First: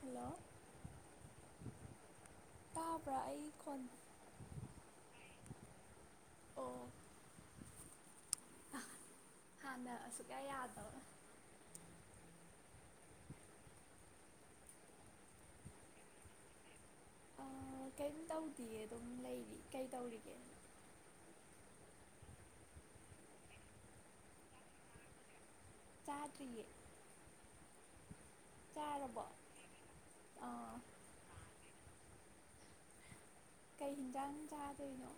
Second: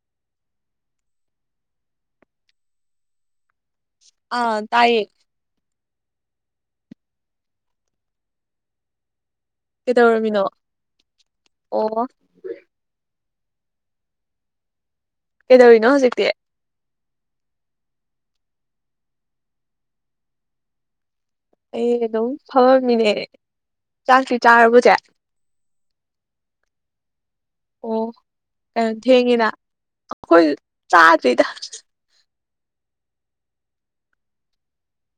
hello ꯇꯥꯕ꯭ꯔꯥ ꯑꯩ ꯈꯣꯟ ꯑꯥ ꯇꯥꯏꯌꯦ ꯑꯣ ꯍꯥꯟꯅ ꯑꯁꯨꯛꯌꯥ ꯀꯩꯗꯧꯔꯝꯃꯤꯅꯣ ꯌꯥꯗꯕ ꯑꯣꯑꯣ ꯀꯩꯗꯧꯔꯤꯅꯣ ꯍꯧꯖꯤꯛꯇꯤ ꯑꯥ ꯀꯩꯝ ꯇꯧꯗꯤꯌꯦ ꯑꯗꯨꯝ ꯂꯩꯔꯤ ꯀꯩ ꯇꯧꯔꯤꯒꯦ ꯑꯩ ꯑꯗꯨꯝ ꯐꯝꯃꯝꯃꯤꯅꯦ ꯆꯥꯛꯇꯤ ꯆꯥꯔꯕꯣ ꯆꯦ ꯆꯥꯗ꯭ꯔꯤꯌꯦ ꯑꯣ ꯀꯩꯅꯣ ꯆꯥꯔꯕꯣ ꯊꯦꯡꯉꯤꯅ ꯑꯩꯈꯣꯏꯖꯨ ꯑꯥ ꯆꯥꯗ꯭ꯔꯤꯗ ꯀꯩ ꯍꯤꯟꯖꯥꯡ ꯆꯥꯗꯣꯏꯅꯣ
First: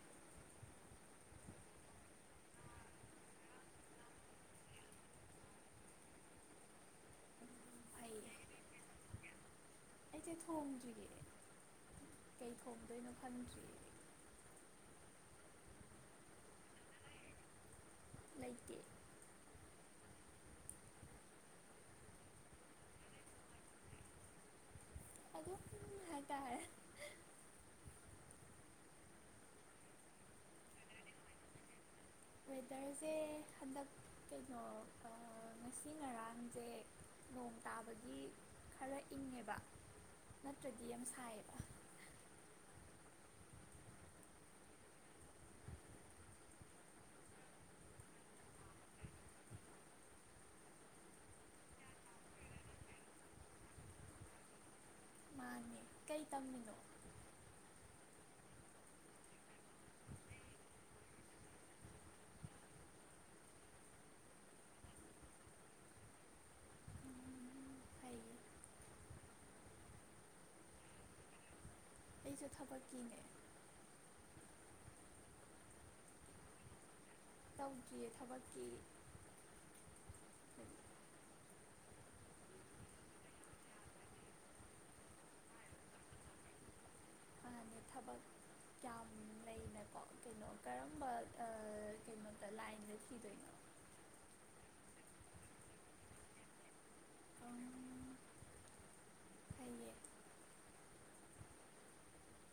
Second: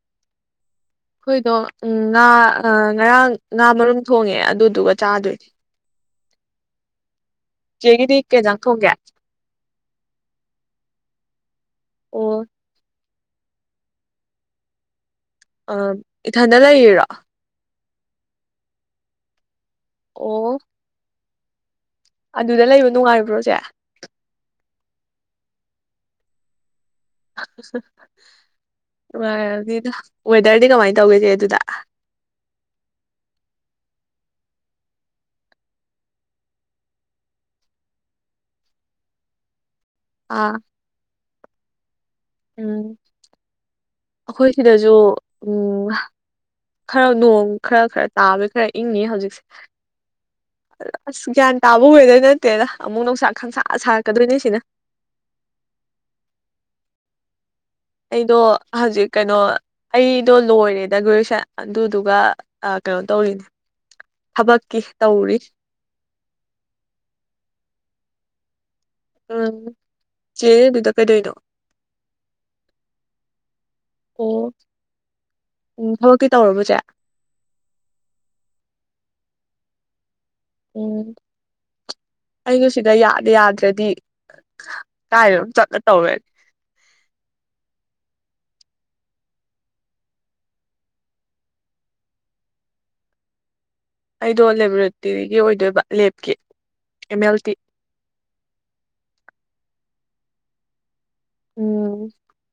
ꯑꯩꯈꯣꯏꯗꯣ ꯎꯝ ꯉꯥ ꯉꯔꯥꯡ ꯉꯥ ꯃꯔꯨꯝ ꯊꯣꯡꯉꯦ ꯑꯗꯨꯗꯨꯒ ꯆꯥꯗꯣꯏꯅꯦ [inaudible] ꯆꯦꯒꯤꯗꯤ ꯀꯩꯖꯥꯡ ꯊꯣꯡꯒꯦ ꯑꯩꯖꯦ ꯊꯣꯡꯗ꯭ꯔꯤꯌꯦ ꯑꯣ ꯀꯩ ꯊꯣꯡꯗꯣꯏꯅꯣ ꯈꯟꯗ꯭ꯔꯤ ꯑ ꯏꯊꯟꯗ ꯂꯩꯔꯤꯔꯣ ꯂꯩꯇꯦ ꯑꯣꯑꯣ ꯑꯗꯨꯗ ꯂꯩꯕ ꯅꯨꯡꯉꯥꯏꯕ꯭ꯔꯣ ꯆꯦ ꯑꯗꯨꯝ ꯍꯥꯏꯇꯥꯔꯦ ꯅꯨꯉꯥꯢꯔꯝꯅꯤꯗ ꯋꯦꯗ꯭ꯔꯗꯤ ꯀꯃꯥꯏꯅ ꯇꯧꯒꯦ ꯆꯦ ꯑꯗꯨꯗ ꯋꯦꯗ꯭ꯔꯖꯦ ꯍꯟꯗꯛ ꯀꯩꯅꯣ ꯑꯥ ꯑꯥ ꯉꯁꯤ ꯉꯔꯥꯡꯖꯦ ꯅꯣꯡ ꯇꯥꯕꯒꯤ ꯈꯔ ꯏꯪꯉꯦꯕ ꯑꯥ ꯅꯠꯇ꯭ꯔꯗꯤ ꯌꯥꯝ ꯁꯥꯏꯌꯦꯕ ꯎꯝ ꯑꯈꯣꯏ ꯁꯤꯗꯖꯨ ꯎꯝ ꯈꯔ ꯅꯣꯡ ꯈꯔ ꯈꯔ ꯇꯥꯕ ꯈꯔ ꯏꯪꯉꯤ ꯍꯧꯖꯤꯛꯁꯦ ꯑꯁ ꯒ꯭ꯌꯥꯟ ꯇꯥꯕ ꯋꯦꯗ꯭ꯔ ꯅꯠꯇꯦꯗ ꯑꯃꯨꯛ ꯅꯨꯡꯁꯥ ꯈꯪꯁꯥ ꯁꯥꯔꯛꯀꯗꯣꯏꯅꯦ ꯑꯁꯤꯅ ꯃꯥꯅꯤ ꯀꯩ ꯇꯝꯃꯤꯅꯣ ꯑꯩꯗꯣ ꯍꯧꯖꯤꯛ ꯀꯩꯅꯣ ꯑꯩꯗꯣ ꯂꯣꯏꯔꯦꯗ ꯒ꯭ꯔꯦꯖꯨꯌꯦꯁꯟ ꯑꯗꯨꯗꯨꯒ ꯀꯩꯅꯣ ꯇꯧꯔꯤꯅꯤ ꯊꯕꯛꯀꯤ ꯇꯧꯔꯤ ꯐꯩꯌꯦ ꯎꯝ ꯆꯦ ꯑꯗꯨꯗ ꯀꯩꯗꯣꯏꯅꯣ ꯑꯩꯖꯨ ꯊꯕꯛ ꯀꯤꯅꯦ ꯑꯣ ꯎꯝ ꯊꯕꯛꯇꯤ ꯇꯧꯔꯕꯣ ꯆꯦ ꯇꯧꯗ꯭ꯔꯤꯌꯦ ꯊꯕꯛꯀꯤ ꯎꯝ ꯑꯩꯩꯖꯨ ꯁꯤꯗ ꯌꯥꯗ ꯌꯥꯗ꯭ꯔꯗꯤ ꯀꯥꯏꯗꯅꯣꯝ ꯆꯠꯂ ꯇꯧꯔꯅꯤ ꯍꯥꯟꯅ ꯊꯕꯛ ꯌꯥꯝ [unintelligible] ꯀꯩꯅꯣ ꯀꯔꯝꯕ ꯑꯥ ꯀꯩꯅꯣꯗ ꯂꯥꯏꯟꯗ ꯊꯤꯗꯣꯏꯅꯣ ꯑꯩꯗꯣ ꯂꯦꯕꯣꯔꯦꯇ꯭ꯔꯤꯒꯤ ꯑꯣꯏꯗꯣꯏꯕ ꯂꯦꯞꯀꯤ ꯑꯦꯝ ꯑꯦꯜ ꯇꯤ ꯐꯩꯌꯦ ꯎꯝ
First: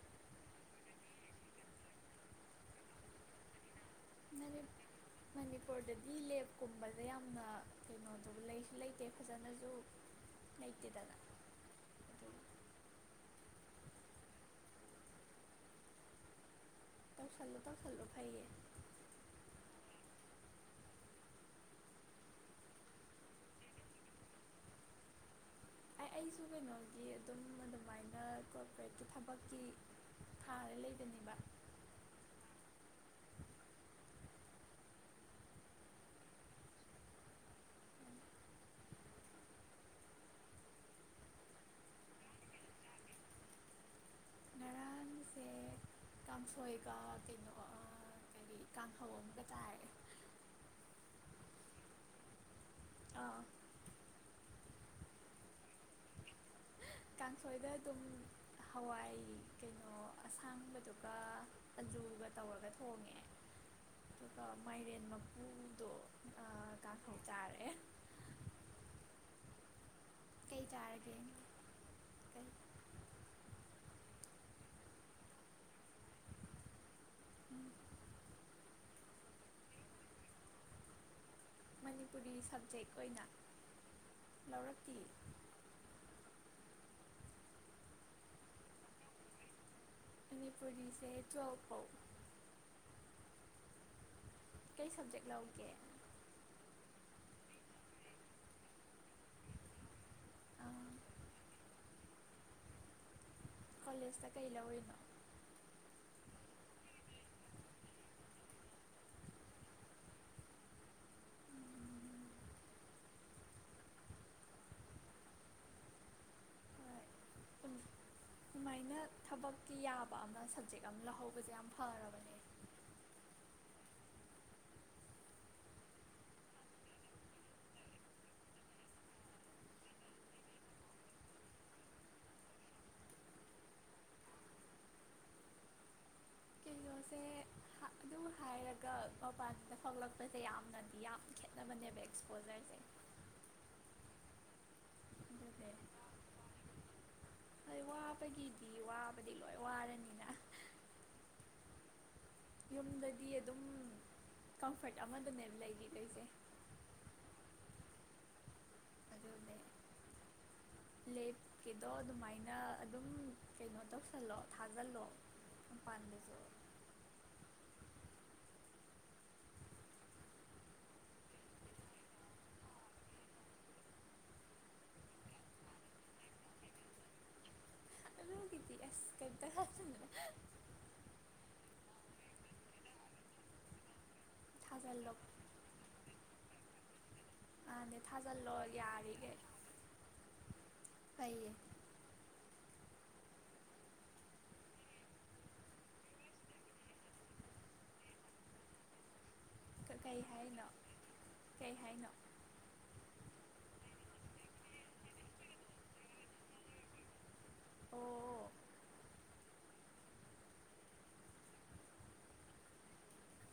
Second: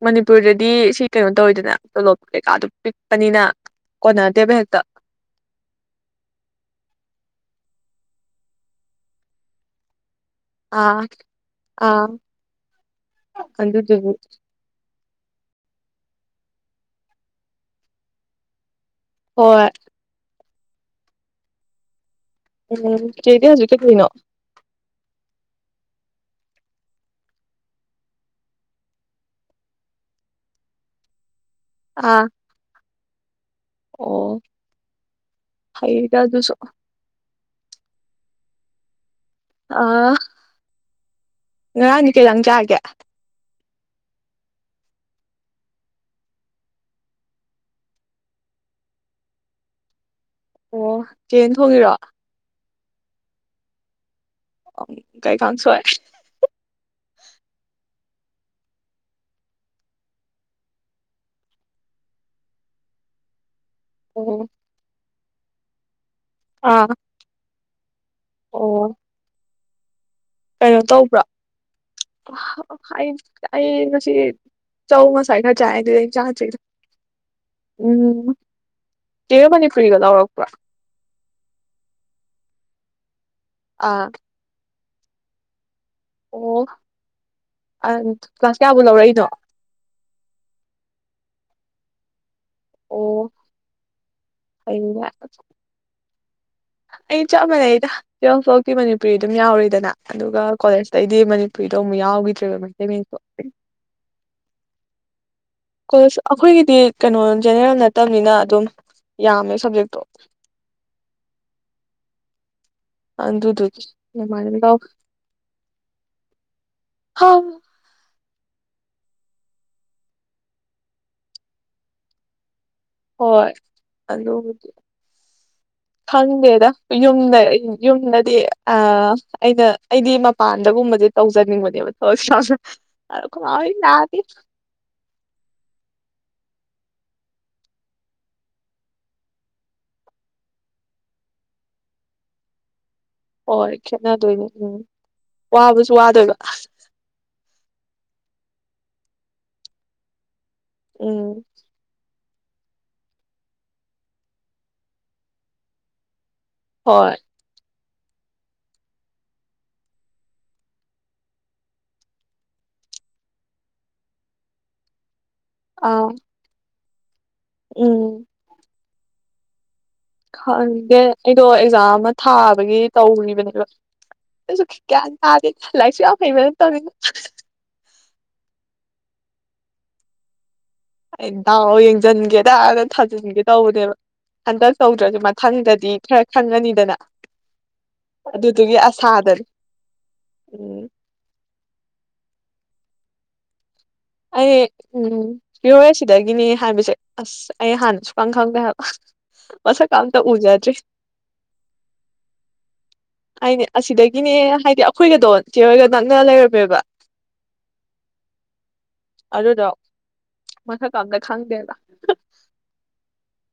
ꯃꯅꯤꯄꯨꯔꯗꯗꯤ ꯁꯤ ꯀꯩꯅꯣ ꯇꯧꯋꯤꯗꯅ ꯇꯣꯂꯣꯞ ꯀꯩꯀꯥꯗꯨ ꯄꯤꯛꯄꯅꯤꯅ ꯀꯣꯅꯗꯦꯕ ꯍꯦꯛꯇ ꯃꯅꯤꯄꯨꯔꯗꯗꯤ ꯂꯦꯞꯀꯨꯝꯕꯖꯦ ꯌꯥꯝꯅ ꯀꯩꯅꯣꯗꯣ ꯂꯩꯁꯨ ꯂꯩꯇꯦ ꯐꯖꯅꯖꯨ [inaudible] ꯑꯥ ꯑꯥ ꯑꯗꯨꯗꯨꯒꯤ ꯀꯩꯅꯣ ꯇꯧꯁꯤꯜꯂꯨ ꯐꯩꯌꯦ ꯍꯣꯢ ꯑꯦꯜ ꯑꯦꯝ ꯆꯦꯗꯤ ꯍꯧꯖꯤꯛ ꯀꯩꯗꯣꯢꯅꯣ ꯑꯩꯁꯨ ꯀꯩꯅꯣꯒꯤ ꯑꯗꯨꯝ ꯑꯗꯨꯃꯥꯏꯅ ꯀꯣꯔꯄꯣꯔꯦꯠꯀꯤ ꯊꯕꯛꯀꯤ ꯊꯥꯔ ꯂꯩꯕꯅꯦꯕ ꯑꯥ ꯑꯣ ꯐꯩꯗ ꯑꯗꯨꯁꯨ ꯑꯥ ꯉꯔꯥꯡꯗꯤ ꯀꯩ ꯏꯟꯖꯥꯡ ꯆꯥꯒꯦ ꯉꯔꯥꯡꯁꯦ ꯀꯥꯡꯁꯣꯏꯒ ꯀꯩꯅꯣꯒ ꯑꯥ ꯀꯥꯡꯍꯧ ꯑꯃꯒ ꯆꯥꯏꯌꯦ ꯑꯣ ꯆꯦꯅ ꯊꯣꯡꯉꯤꯔꯣ ꯑꯥ ꯀꯩ ꯀꯥꯡꯁꯣꯏ ꯀꯥꯡꯁꯣꯏꯗ ꯑꯗꯨꯝ ꯍꯋꯥꯏ ꯀꯩꯅꯣ ꯑꯁꯥꯡꯕꯗꯨꯒ ꯑꯖꯨꯒ ꯇꯧꯔꯒ ꯊꯣꯡꯉꯦ ꯑꯗꯨꯒ ꯑꯣ ꯃꯥꯏꯔꯦꯟ ꯃꯀꯨꯗꯣ ꯑꯥ ꯀꯥꯡꯍꯧ ꯆꯥꯔꯦ ꯑꯣ ꯀꯩ ꯀꯩꯅꯣ ꯆꯥꯔꯒꯦ ꯇꯧꯕ꯭ꯔꯣ ꯀꯩ ꯑꯥ ꯑꯩ ꯑꯩ ꯉꯁꯤ ꯆꯧ ꯉꯁꯥꯏ ꯈꯔ ꯆꯥꯏ ꯑꯗꯨꯗꯩ ꯍꯦꯟ ꯆꯥꯗ꯭ꯔꯤꯗ ꯎꯝ ꯆꯦ ꯃꯅꯤꯄꯨꯔꯤꯒ ꯂꯧꯔꯛꯄ꯭ꯔꯣ ꯃꯅꯤꯄꯨꯔꯤ ꯁꯞꯖꯦꯛ ꯑꯣꯏꯅ ꯑꯥ ꯂꯧꯔꯛꯇꯤ ꯑꯣ ꯑ ꯀ꯭ꯂꯥꯁ ꯀꯌꯥꯕꯨ ꯂꯧꯔꯛꯏꯅꯣ ꯃꯅꯤꯄꯨꯔꯤꯁꯦ ꯇꯨꯌꯦꯜꯐꯄꯧ ꯑꯣ ꯀꯩ ꯐꯩꯅꯦ ꯁꯕꯖꯦꯛ ꯂꯧꯒꯦ ꯑꯩ ꯆꯞ ꯃꯥꯟꯅꯩꯗ ꯇꯨꯌꯦꯜꯐ ꯕꯣꯛꯇꯤ ꯃꯅꯤꯄꯨꯔꯤ ꯑꯗꯨꯝ ꯌꯥꯎꯔꯤꯗꯅ ꯑꯗꯨꯒ ꯑꯥ ꯀꯣꯂꯦꯖꯇꯩꯗꯤ ꯃꯅꯤꯄꯨꯔꯤꯗꯣ ꯑꯃꯨꯛ ꯌꯥꯎꯈꯤꯗ꯭ꯔꯦꯕ ꯃꯩꯇꯩ ꯃꯌꯦꯛꯁꯨ ꯀꯣꯂꯦꯖꯇ ꯀꯩ ꯂꯧꯔꯤꯅꯣ ꯀꯣꯂꯦꯖ ꯑꯩꯈꯣꯏꯒꯤꯗꯤ ꯀꯩꯅꯣ ꯖꯦꯅꯦꯔꯦꯜ ꯅꯠꯇꯝꯅꯤꯅ ꯑꯗꯨꯝ ꯌꯥꯝꯃꯦ ꯁꯞꯖꯦꯛꯇꯣ ꯎꯝ ꯑꯗꯨꯗꯨꯒꯤ [unintelligible] ꯍꯝ ꯍꯣꯏ ꯁꯨꯃꯥꯏꯅ ꯊꯕꯛꯀꯤ ꯌꯥꯕ ꯑꯃ ꯁꯞꯖꯦꯛ ꯑꯃ ꯂꯧꯍꯧꯕꯁꯦ ꯌꯥꯝ ꯐꯔꯕꯅꯤ ꯍꯣꯏ ꯑꯗꯨꯕꯨꯗꯤ [inaudible] ꯈꯪꯗꯦꯗ ꯌꯨꯝꯗ ꯌꯨꯝꯗꯗꯤ ꯑꯥ ꯑꯩꯅ ꯑꯩꯗꯤ ꯃꯄꯥꯟꯗꯒꯨꯝꯕꯗꯤ ꯇꯧꯖꯅꯤꯡꯕꯅꯦꯕ [unintelligible] ꯑꯈꯣꯏ ꯃꯥꯑꯣꯏ [unintelligible] [unintelligible] ꯑꯗꯨꯝ ꯍꯥꯏꯔꯒ ꯃꯄꯥꯟꯗ ꯊꯣꯛꯂꯛꯄꯁꯦ ꯌꯥꯝꯅꯗꯤ ꯌꯥꯝ ꯈꯦꯠꯅꯕꯅꯦꯕ ꯑꯦꯛꯁꯄꯣꯖꯔꯁꯦ ꯍꯣꯏ ꯈꯦꯠꯅꯗꯣꯏꯅꯦ ꯎꯝ ꯑꯗꯨꯅꯦ ꯋꯥꯕꯁꯨ ꯋꯥꯗꯣꯏꯕ ꯍꯣꯏ ꯋꯥꯕꯒꯤꯗꯤ ꯋꯥꯕꯗꯤ ꯂꯣꯏ ꯋꯥꯔꯅꯤꯅ ꯎꯝ ꯌꯨꯝꯗꯗꯤ ꯑꯗꯨꯝ ꯀꯝꯐꯔꯠ ꯑꯃꯗꯅꯦꯕ ꯂꯩꯒꯩꯗꯣꯏꯁꯦ ꯍꯣꯏ [unintelligible] ꯂꯦꯞꯀꯤꯗꯣ ꯑꯗꯨꯃꯥꯏꯅ ꯑꯗꯨꯝ ꯀꯩꯅꯣ ꯇꯧꯁꯜꯂꯣ ꯊꯥꯖꯜꯂꯣ ꯑꯥ ꯗꯤꯄꯥꯠꯃꯦꯟꯁꯨ ꯎꯝ ꯈꯪꯗꯦ ꯑꯩꯗꯣ ꯑꯦꯛꯖꯥꯝ ꯑꯃ ꯊꯥꯕꯒꯤ ꯇꯧꯔꯤꯕꯅꯦ ꯕ ꯅꯪꯁꯨ ꯈꯤꯠ ꯒ꯭ꯌꯥꯟ ꯇꯥꯗꯦ ꯂꯥꯏꯔꯤꯛꯁꯨ ꯌꯥꯝ ꯍꯩꯕ ꯅꯠꯇꯝꯅꯤꯅ ꯑꯗꯨꯒꯤꯗꯤ ꯑꯦꯁ ꯀꯩꯝꯇ ꯈꯜꯂꯨꯅꯨ ꯑꯩ ꯗꯥꯎ ꯌꯦꯡꯖꯟꯟꯒꯦꯗꯅ ꯊꯥꯖꯤꯟꯒꯦ ꯇꯧꯕꯅꯦꯕ ꯍꯟꯗꯛ ꯊꯥꯖꯤꯜꯂꯣ ꯇꯧꯗ꯭ꯔꯁꯨ ꯃꯊꯪ ꯈꯟꯗꯗꯤ ꯈꯔ ꯈꯪꯉꯅꯤꯗꯅ ꯃꯥꯅꯦ ꯊꯥꯖꯤꯜꯂꯣ ꯑꯗꯨꯗꯨꯒꯤ ꯌꯥꯔꯤꯈꯩ ꯑꯁꯥꯗꯅꯤ ꯎꯝ ꯐꯩꯌꯦ ꯑꯩ ꯎꯝ [unintelligible] ꯍꯥꯏꯕꯁꯦ ꯑꯩ ꯍꯥꯟꯅ ꯁꯨꯈꯪ ꯈꯪꯗꯦ ꯍꯥꯏꯕ ꯃꯁꯛꯀ ꯀ- ꯑꯝꯇ ꯀꯩ ꯍꯥꯏꯅꯣ ꯎꯖꯗ꯭ꯔꯤ ꯀꯩ ꯍꯥꯏꯅꯣ ꯑꯩꯅꯦ ꯑꯁꯤꯗꯒꯤꯅꯦ ꯍꯥꯏꯗꯤ ꯑꯩꯈꯣꯏꯒꯗꯣ ꯆꯦꯍꯣꯌꯒ ꯅꯛꯅ ꯂꯩꯔꯝꯃꯦꯕ ꯑꯣ ꯑꯣ ꯑꯗꯨꯗꯣ ꯃꯁꯛꯀ ꯑꯝꯇ ꯈꯪꯗꯦꯕ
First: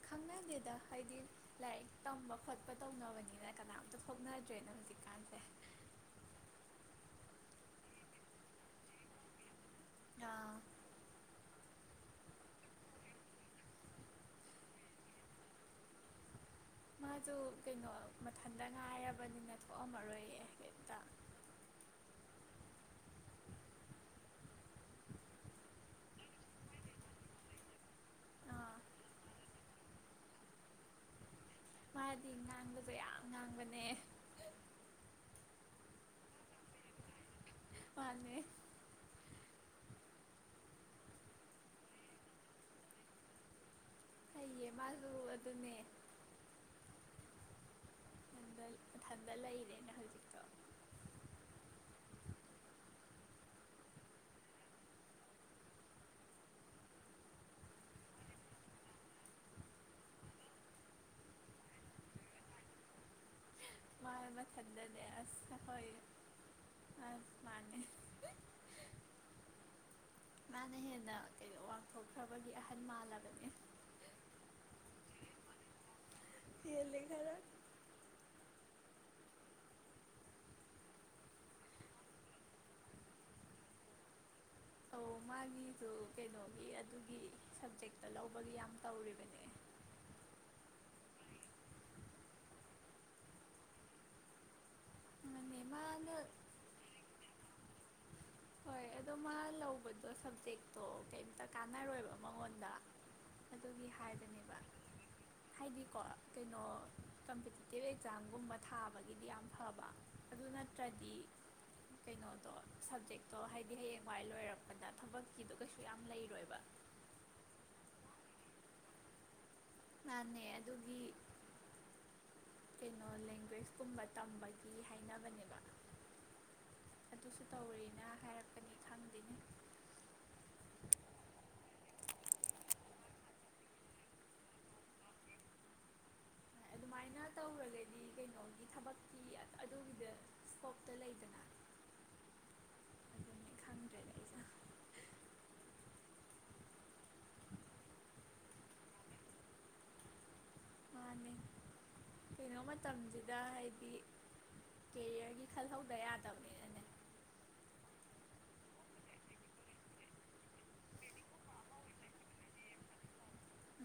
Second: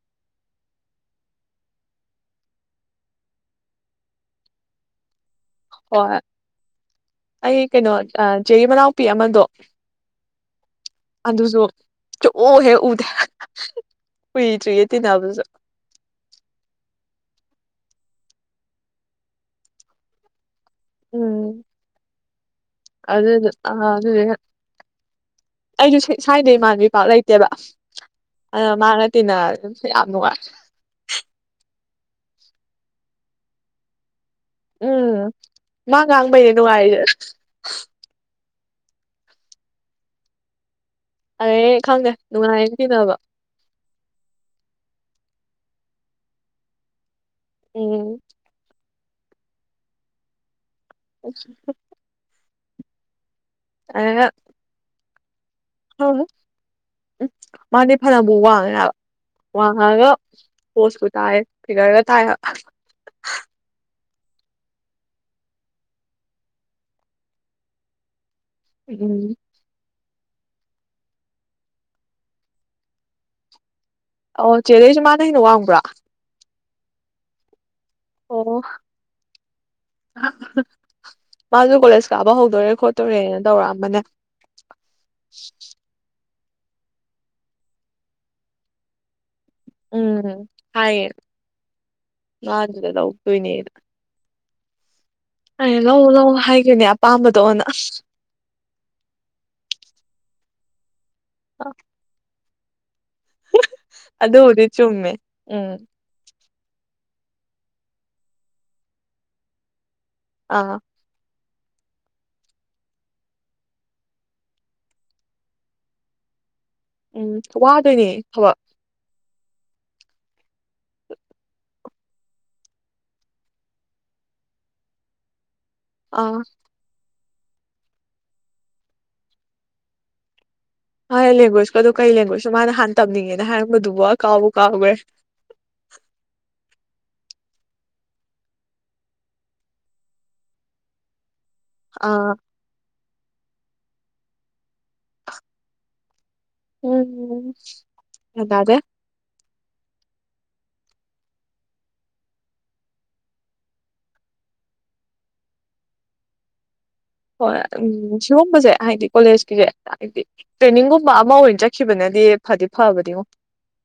ꯈꯪꯅꯗꯦꯗ ꯍꯥꯏꯗꯤ ꯂꯥꯏꯔꯤꯛ ꯇꯝꯕ ꯈꯣꯠꯄ ꯇꯧꯅꯕꯅꯤꯅ ꯀꯅꯥꯝꯇ ꯊꯣꯛꯅꯗ꯭ꯔꯦꯅ ꯍꯧꯖꯤꯛꯇꯤ ꯍꯣꯏ ꯑꯩ ꯀꯩꯅꯣ ꯆꯦꯒꯤ ꯃꯅꯥꯎꯄꯤ ꯑꯃꯗꯣ ꯑꯥ ꯑꯗꯨꯁꯨ ꯁꯨꯛꯎ ꯍꯦꯛ ꯎꯗꯦ ꯀꯨꯏꯗ꯭ꯔꯤꯌꯦ ꯇꯤꯟꯅꯕꯁꯨ ꯃꯣꯏꯖꯨ ꯀꯩꯅꯣ ꯃꯊꯟꯇ ꯉꯥꯏꯔꯕꯅꯤꯅ ꯊꯣꯛꯑꯝꯃꯔꯣꯏꯌꯦ ꯀꯩꯝꯇ ꯎꯨꯝ ꯑꯗꯨꯗꯨ ꯑ ꯑꯗꯨꯗꯨꯅ ꯑꯩꯁꯨ ꯁ꯭ꯋꯥꯏꯗꯩ ꯏꯃꯥꯟꯕꯤ ꯄꯥꯛ ꯂꯩꯇꯦꯕ ꯑꯗ ꯑꯥ ꯃꯥꯒ ꯇꯤꯟꯅꯔ ꯑꯗꯨꯝ ꯌꯥꯝ ꯅꯨꯡꯉꯥꯏ ꯃꯥꯗꯤ ꯉꯥꯡꯕꯁꯨ ꯌꯥꯝ ꯉꯥꯡꯕꯅꯦ ꯎꯝ ꯃꯥ ꯉꯥꯡꯕꯩꯅꯦ ꯅꯨꯡꯉꯥꯏꯔꯤꯁꯦ ꯃꯥꯥꯟꯅꯦ ꯑꯗꯩ ꯈꯪꯗꯦ ꯅꯨꯡꯉꯥꯏꯅ ꯇꯤꯅꯕ ꯐꯩꯌꯦ ꯃꯥꯁꯨ ꯑꯗꯨꯅꯦ ꯎꯝ ꯏꯊꯟꯗ ꯂꯩꯔꯦꯅ ꯍꯧꯖꯤꯛ ꯑꯣ [unintelligible] ꯑ [unintelligible] [unintelligible] ꯎꯝ ꯃꯥꯗꯤ ꯐꯥꯅꯕꯨ ꯋꯥꯡꯉꯦ ꯍꯥꯏꯕ ꯋꯥꯡꯉꯒ ꯄꯣꯁꯄꯨ ꯇꯥꯏ ꯐꯤꯒꯔꯒ ꯇꯥꯏ ꯍꯥꯏꯕ ꯃꯥ ꯃꯊꯟꯇꯅꯦ ꯑꯁ ꯑꯩꯈꯣꯏ [unintelligible] ꯃꯥꯟꯅꯦ ꯗꯨꯝ ꯃꯥꯅ ꯍꯦꯟꯅ ꯀꯩꯅꯣ ꯋꯥꯡꯊꯣꯛꯈ꯭ꯔꯕꯒꯤ ꯑꯍꯟ ꯃꯥꯜꯂꯕꯅꯦ ꯑꯣ ꯆꯦꯗꯩꯁꯨ ꯃꯥꯅ ꯍꯦꯟꯅ ꯋꯥꯡꯕ꯭ꯔꯥ [unintelligible] ꯈꯔ ꯑꯣ ꯃꯥꯁꯨ ꯀꯣꯂꯦꯖ ꯀꯥꯕ ꯍꯧꯗꯣꯔꯦ ꯈꯣꯠꯇꯣꯔꯦꯅ ꯇꯧꯔꯛꯑꯝꯕꯅꯦ ꯑꯣ ꯃꯥꯒꯤ ꯁꯨ ꯀꯩꯅꯣꯒꯤ ꯑꯗꯨꯒꯤ ꯁꯞꯖꯦꯛꯇ ꯂꯧꯕꯒꯤ ꯌꯥꯝ ꯇꯧꯔꯤꯕꯅꯦ ꯎꯝ ꯍꯥꯏꯌꯦ ꯃꯥ ꯑꯗꯨꯗ ꯂꯧꯗꯣꯏꯅꯦꯗ ꯃꯥꯅꯦ ꯑꯩꯅ ꯂꯧ ꯃꯥꯅ ꯂꯧ ꯍꯥꯏꯒꯤꯕꯅꯦ ꯑꯄꯥꯝꯕꯗꯣ ꯑꯣꯅ ꯍꯣꯏ ꯑꯗꯣ ꯃꯥ ꯂꯧꯕꯗꯣ ꯁꯕꯖꯦꯛꯇꯣ ꯀꯩꯝꯇ ꯀꯥꯟꯅꯔꯣꯏꯕ ꯃꯉꯣꯟꯗ ꯑꯗꯨꯒꯤ ꯍꯥꯏꯕꯅꯦꯕ ꯑꯗꯨꯕꯨꯗꯤ ꯆꯨꯝꯃꯦ ꯎꯝ ꯍꯥꯏꯗꯤꯀꯣ ꯀꯩꯅꯣ ꯀꯝꯄꯤꯇꯤꯇꯤꯞ ꯑꯦꯛꯖꯥꯝꯒꯨꯝꯕ ꯊꯥꯕꯒꯤꯗꯤ ꯌꯥꯝ ꯐꯕ ꯑꯗꯨ ꯑꯥ ꯅꯠꯇ꯭ꯔꯗꯤ ꯀꯩꯅꯣꯗꯣ ꯁꯞꯖꯦꯛ ꯑꯗꯣ ꯍꯥꯏꯗꯤ ꯍꯌꯦꯡꯋꯥꯏ ꯂꯣꯏꯔꯛꯄꯗ ꯊꯕꯛꯀꯤꯗꯣ ꯀꯩꯁꯨ ꯌꯥꯝ ꯂꯩꯔꯣꯏꯕ ꯎꯝ ꯋꯥꯗꯣꯏꯅꯦ ꯊꯕꯛ ꯃꯥꯥꯟꯅꯦ ꯑꯗꯨꯒꯤ ꯀꯩꯅꯣ ꯂꯦꯡꯒ꯭ꯋꯦꯁꯀꯨꯝꯕ ꯇꯝꯕꯒꯤ ꯍꯥꯏꯅꯕꯅꯦꯕ ꯑꯥ ꯑꯗꯨꯁꯨ ꯇꯧꯔꯦꯅ ꯍꯥꯏꯔꯛꯄꯅꯤ ꯈꯪꯗꯦꯅꯦ ꯃꯥꯏ ꯂꯦꯡꯒ꯭ꯋꯦꯖꯀꯗꯣ ꯀꯩ ꯂꯦꯡꯒ꯭ꯋꯦꯖꯅꯣ ꯃꯥ ꯅꯍꯥꯟ ꯇꯅꯤꯡꯉꯦꯅ ꯍꯥꯏꯔꯛꯄꯗꯨꯕꯨ ꯀꯥꯎꯕꯨ ꯀꯥꯎꯈ꯭ꯔꯦ ꯑꯗꯨꯃꯥꯏꯅ ꯇꯧꯔꯒꯗꯤ ꯀꯩꯅꯣꯒꯤ ꯊꯕꯛ ꯑꯗꯨꯒꯤꯗ ꯁ꯭ꯀꯣꯞꯇ ꯂꯩꯗꯅ ꯑꯥ [unintelligible] ꯈꯪꯗ꯭ꯔꯦ ꯎꯝ ꯒꯌꯥꯟ ꯇꯥꯗꯦ ꯃꯥꯅꯦ ꯀꯩꯅꯣ ꯃꯇꯝꯁꯤꯗ ꯍꯥꯏꯗꯤ ꯀꯦꯔꯤꯌꯔꯒꯤ ꯈꯜꯍꯧꯗ ꯌꯥꯗꯕꯅꯦ ꯍꯣꯏ ꯎꯝ ꯁꯤꯒꯨꯝꯕꯁꯦ ꯍꯥꯏꯗꯤ ꯀꯣꯂꯦꯖꯀꯤꯁꯦ ꯍꯥꯏꯗꯤ ꯇ꯭ꯔꯦꯅꯤꯡꯒꯨꯝꯕ ꯑꯃ ꯑꯣꯏꯅ ꯆꯠꯈꯤꯕꯅꯗꯤ ꯐꯗꯤ ꯐꯕꯅꯤꯉꯣ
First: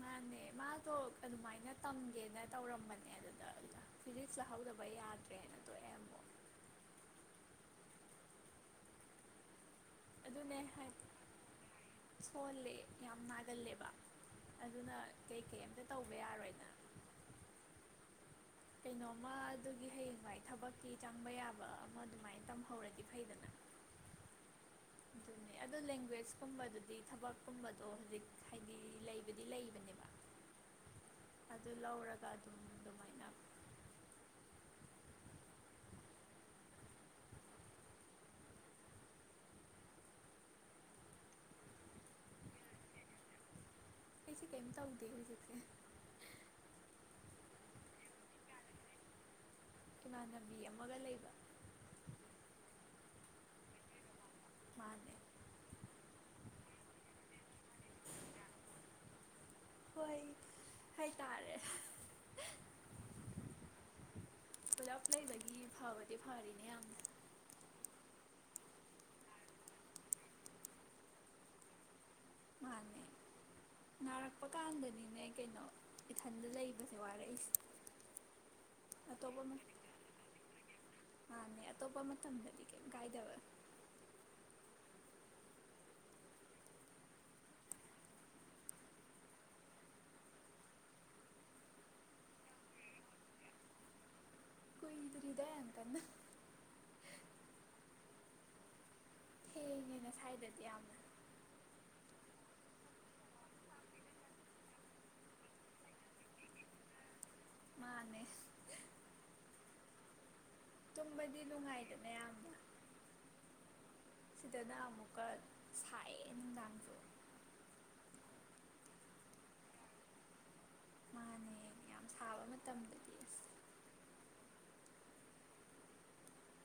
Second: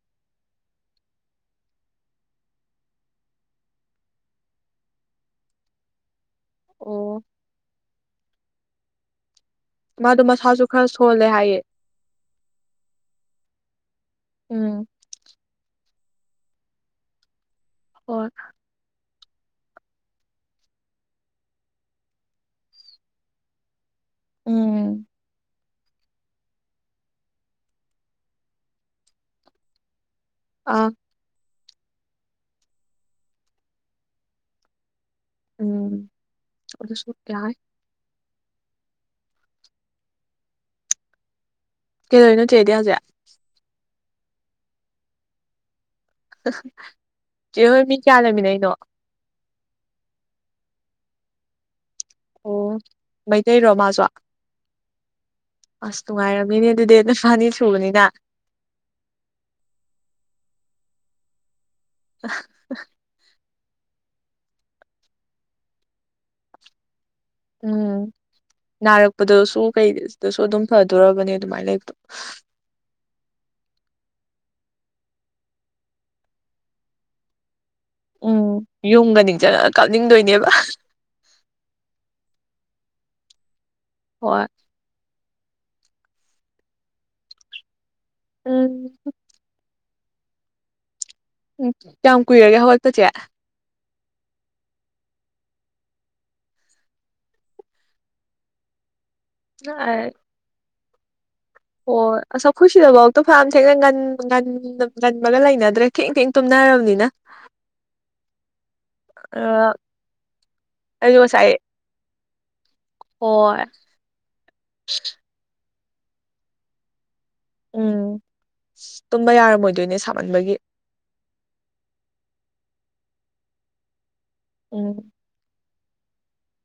ꯃꯥꯅꯦ ꯃꯥꯗꯣ ꯑꯗꯨꯃꯥꯏꯅ ꯇꯝꯒꯦꯅ ꯇꯧꯔꯝꯕꯅꯦ ꯑꯗꯨꯗ ꯑꯗꯨ ꯐꯤꯖꯤꯛꯁ ꯂꯍꯧꯗꯕ ꯌꯥꯗ꯭ꯔꯦꯅ ꯇꯣꯛꯑꯦ ꯑꯃꯨꯛ ꯑꯣ ꯃꯥꯗꯣ ꯑꯗꯨꯅꯦ ꯃꯁꯥꯁꯨ ꯈꯔ ꯍꯥꯏ ꯁꯣꯜꯂꯦ ꯍꯥꯏꯑꯦ ꯁꯣꯜꯂꯦ ꯌꯥꯝ ꯅꯥꯒꯜꯂꯦꯕ ꯎꯝ ꯑꯗꯨꯅ ꯀꯩ ꯀꯩ ꯑꯝꯇ ꯇꯧꯕ ꯌꯥꯔꯣꯏꯑꯅ ꯍꯣꯏ ꯀꯩꯅꯣꯝꯃ ꯑꯗꯨꯒꯤ ꯍꯌꯦꯡ ꯋꯥꯏ ꯊꯕꯛꯇꯤ ꯆꯪꯕ ꯌꯥꯕ ꯑꯃ ꯑꯗꯨꯃꯥꯏꯅ ꯇꯝꯍꯧꯔꯗꯤ ꯐꯩꯗꯅ ꯎꯝ ꯑꯗꯨ ꯂꯦꯡꯒ꯭ꯋꯦꯖꯀꯨꯝꯕꯗꯨꯗꯤ ꯊꯕꯛꯀꯨꯝꯕꯗꯣ ꯍꯧꯖꯤꯛ ꯍꯥꯏꯗꯤ ꯂꯩꯕꯗꯤ ꯂꯩꯕꯅꯦꯕ ꯑꯣ ꯑꯥ ꯑꯗꯨ ꯂꯧꯔꯒ ꯑꯗꯨꯝ ꯑꯗꯨꯃꯥꯏꯅ ꯎꯝ ꯑꯗꯨꯁꯨ ꯌꯥꯏ ꯀꯩꯗꯣꯏꯔꯤꯅꯣ ꯆꯦꯗꯤ ꯍꯧꯖꯤꯛ ꯑꯩꯁꯦ ꯀꯩꯝ ꯇꯧꯗꯦ ꯍꯧꯖꯤꯛꯁꯦ ꯆꯦꯍꯣꯏ ꯃꯤ ꯀꯌꯥ ꯂꯩꯃꯤꯟꯅꯩꯅꯣ ꯏꯃꯥꯟꯅꯕꯤ ꯑꯃꯒ ꯂꯩꯕ ꯑꯣ ꯃꯩꯇꯩꯔꯣ ꯃꯁꯨ ꯃꯥꯅꯦ ꯑꯁ ꯅꯨꯡꯉꯥꯏꯔꯝꯃꯤꯅꯦ ꯑꯗꯨꯗꯤ ꯅꯕꯥꯅꯤ ꯁꯨꯕꯅꯤꯅ ꯍꯣꯏ ꯍꯥꯏꯇꯥꯔꯦ ꯄꯨꯂꯞ ꯂꯩꯕꯒꯤ ꯐꯕꯗꯤ ꯐꯔꯤꯅꯦ ꯌꯥꯝꯅ ꯎꯝ ꯅꯥꯔꯛꯄꯗꯁꯨ ꯀꯩꯗꯁꯨ ꯑꯗꯨꯝ ꯐꯗꯣꯔꯕꯅꯦ ꯑꯗꯨꯃꯥꯏꯅ ꯂꯩꯕꯗꯣ ꯃꯥꯅꯦ ꯅꯥꯔꯛꯄꯀꯥꯟꯗꯗꯤꯅꯦ ꯀꯩꯅꯣ ꯏꯊꯟꯗ ꯂꯩꯕꯁꯦ ꯋꯥꯔꯛꯏꯁꯦ ꯎꯝ ꯌꯨꯝꯒ ꯅꯤꯡ ꯑꯇꯣꯞꯄ ꯖꯪꯉꯛꯑꯒ ꯀꯥꯞꯅꯤꯡꯗꯣꯏꯅꯦꯕ ꯃꯥꯅꯦ ꯑꯇꯣꯞꯄ ꯃꯇꯝꯗꯗꯤ ꯀꯩꯝ ꯀꯥꯏꯗꯕ ꯍꯣꯏ ꯎꯝ ꯎ ꯀꯌꯥꯝ ꯀꯨꯏꯔꯒꯦ ꯍꯧꯒꯠꯄ ꯆꯦ ꯀꯨꯏꯗ꯭ꯔꯤꯗ ꯌꯥꯝ ꯀꯟꯅ ꯊꯦꯡꯉꯦꯅꯦ ꯁ꯭ꯋꯥꯏꯗꯗꯤ ꯌꯥꯝꯅ ꯍꯣꯏ ꯑꯁ ꯈꯣꯏ ꯁꯤꯗꯐꯥꯎꯗ ꯐꯥꯅꯌꯥꯝ ꯊꯦꯡꯉꯧ ꯉꯟ ꯉꯟ ꯉꯟꯕꯒ ꯂꯩꯅꯗ꯭ꯔꯦ ꯊꯦꯡ ꯊꯦꯡ ꯇꯨꯝꯅꯔꯕꯅꯤꯅ ꯃꯥꯅꯦ ꯑꯥ ꯇꯨꯝꯕꯗꯤ ꯅꯨꯡꯉꯥꯏꯗꯅꯌꯥꯝꯅ ꯍꯣꯏ ꯁꯤꯗꯅ ꯑꯃꯨꯛꯀ ꯁꯥꯏꯌꯦ ꯅꯨꯡꯗꯥꯥꯡꯁꯨ ꯎꯝ ꯇꯨꯝꯕ ꯌꯥꯔꯝꯃꯣꯏꯗꯣꯏꯅꯦ ꯁꯥꯃꯟꯕꯒꯤ ꯃꯥꯅꯦ ꯌꯥꯝ ꯁꯥꯕ ꯃꯇꯝꯗ ꯎꯝ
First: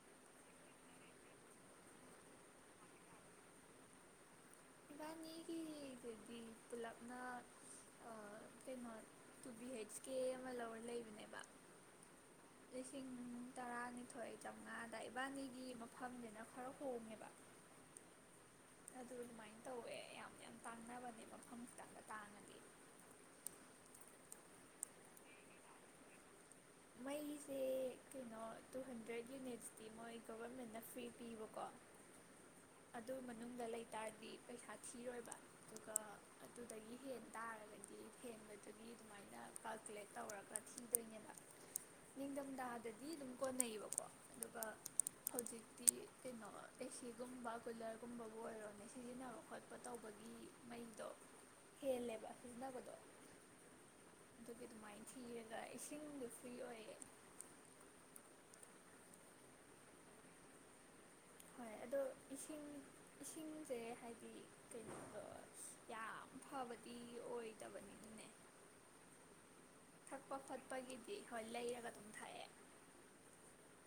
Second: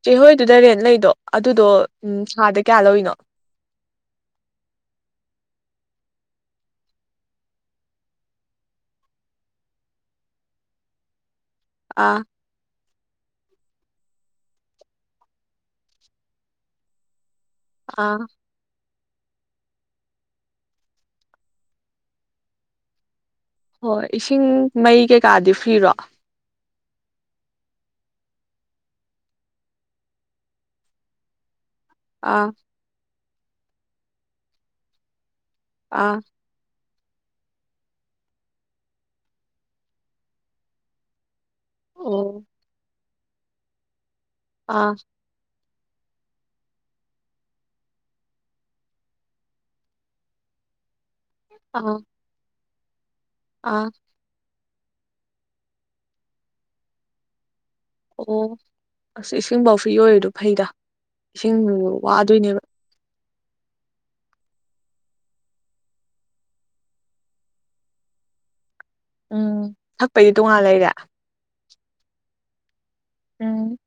ꯆꯦꯍꯣꯏꯗꯨꯗ ꯔꯦꯟ ꯂꯩꯗꯣ ꯑꯗꯨꯗꯣ ꯎꯝ ꯊꯥꯗ ꯀꯌꯥ ꯂꯧꯔꯤꯅꯣ ꯏꯕꯥꯅꯤꯒꯤꯗꯨꯗꯤ ꯄꯨꯂꯞꯅ ꯑꯥ ꯀꯩꯅꯣ ꯇꯨ ꯕꯤ ꯍꯩꯆ ꯀꯦ ꯑꯃ ꯂꯧꯔ ꯂꯩꯕꯅꯦꯕ ꯑꯥ ꯂꯤꯁꯤꯡ ꯇꯔꯥꯅꯤꯊꯣꯏ ꯆꯥꯝꯉꯥꯗ ꯏꯕꯥꯅꯤꯒꯤ ꯃꯐꯝꯖꯤꯅ ꯈꯔ ꯍꯣꯡꯉꯦꯕ ꯑ ꯑꯗꯨ ꯗꯨꯃꯥꯏꯟ ꯇꯧꯋꯦ ꯌꯥꯝ ꯌꯥꯝ ꯇꯥꯡꯅꯕꯅꯦ ꯃꯐꯝ ꯈꯤꯇꯪꯒ ꯇꯥꯡꯉ ꯍꯣꯏ ꯏꯁꯤꯡ ꯃꯩ ꯀꯩꯀꯥꯗꯤ ꯐꯤꯔꯣ ꯃꯩꯁꯦ ꯀꯩꯅꯣ ꯇꯨ ꯍꯟꯗ꯭ꯔꯦꯗ ꯌꯨꯅꯤꯠꯁꯇꯤ ꯃꯣꯏ ꯒꯣꯕꯔꯃꯦꯟꯅ ꯐ꯭ꯔꯤ ꯄꯤꯕꯀꯣ ꯑꯥ ꯑꯗꯨ ꯃꯅꯨꯡꯗ ꯂꯩ ꯇꯥꯔꯗꯤ ꯄꯩꯁꯥ ꯊꯤꯔꯣꯏꯕ ꯗꯨꯒ ꯑꯥ ꯗꯨꯗꯒꯤ ꯍꯦꯟ ꯇꯥꯔꯒꯗꯤ ꯍ‌ꯦꯟꯕꯗꯨꯒꯤ ꯗꯨꯃꯥꯏꯅ ꯀꯥꯜꯀꯨꯂꯦꯠ ꯇꯧꯔꯒ ꯊꯤꯗꯣꯏꯅꯦꯕ ꯑꯣ ꯅꯤꯡꯗꯝꯗꯥꯗꯗꯤ ꯗꯨꯝ ꯀꯣꯟꯅꯩꯌꯦꯕꯀꯣ ꯗꯨꯒ ꯑꯥ ꯍꯧꯖꯤꯛꯇꯤ ꯀꯩꯅꯣ ꯑꯦꯁꯤꯒꯨꯝꯕ ꯀꯨꯂꯔꯒꯨꯝꯕꯕꯨ ꯑꯣꯏꯔꯣꯅꯦ ꯁꯤꯖꯤꯟꯅꯕ ꯈꯣꯠꯄ ꯇꯧꯕꯒꯤ ꯃꯩꯗꯣ ꯑꯥ ꯍꯦꯜꯂꯦꯕ ꯁꯤꯖꯤꯟꯅꯕꯗꯣ ꯑꯥ ꯗꯨꯒꯤ ꯗꯨꯃꯥꯏꯟ ꯊꯤꯔꯒ ꯏꯁꯤꯡꯗꯤ ꯐ꯭ꯔꯤ ꯑꯣꯏꯌꯦ ꯑꯣ ꯑꯁ ꯏꯁꯤꯡꯕꯥꯎ ꯐ꯭ꯔꯤ ꯑꯣꯏꯔꯤꯗꯣ ꯐꯩꯗ ꯏꯁꯤꯡ ꯍꯣꯏ ꯑꯗꯣ ꯋꯥꯗꯣꯏꯅꯦꯕ ꯏꯁꯤꯡ ꯏꯁꯤꯡꯖꯦ ꯍꯥꯏꯗꯤ ꯀꯩꯅꯣꯗꯣ ꯌꯥꯝ ꯐꯕꯗꯤ ꯑꯣꯏꯗꯕꯅꯤꯅꯦ ꯎꯝ ꯊꯛꯄꯩꯗꯤ ꯊꯛꯄ ꯇꯣꯉꯥꯟ ꯂꯩꯔꯦ ꯈꯣꯠꯄꯒꯤꯗꯤ ꯍꯣꯏ ꯂꯩꯔꯒ ꯑꯗꯨꯝ ꯊꯛꯑꯦ ꯎꯝ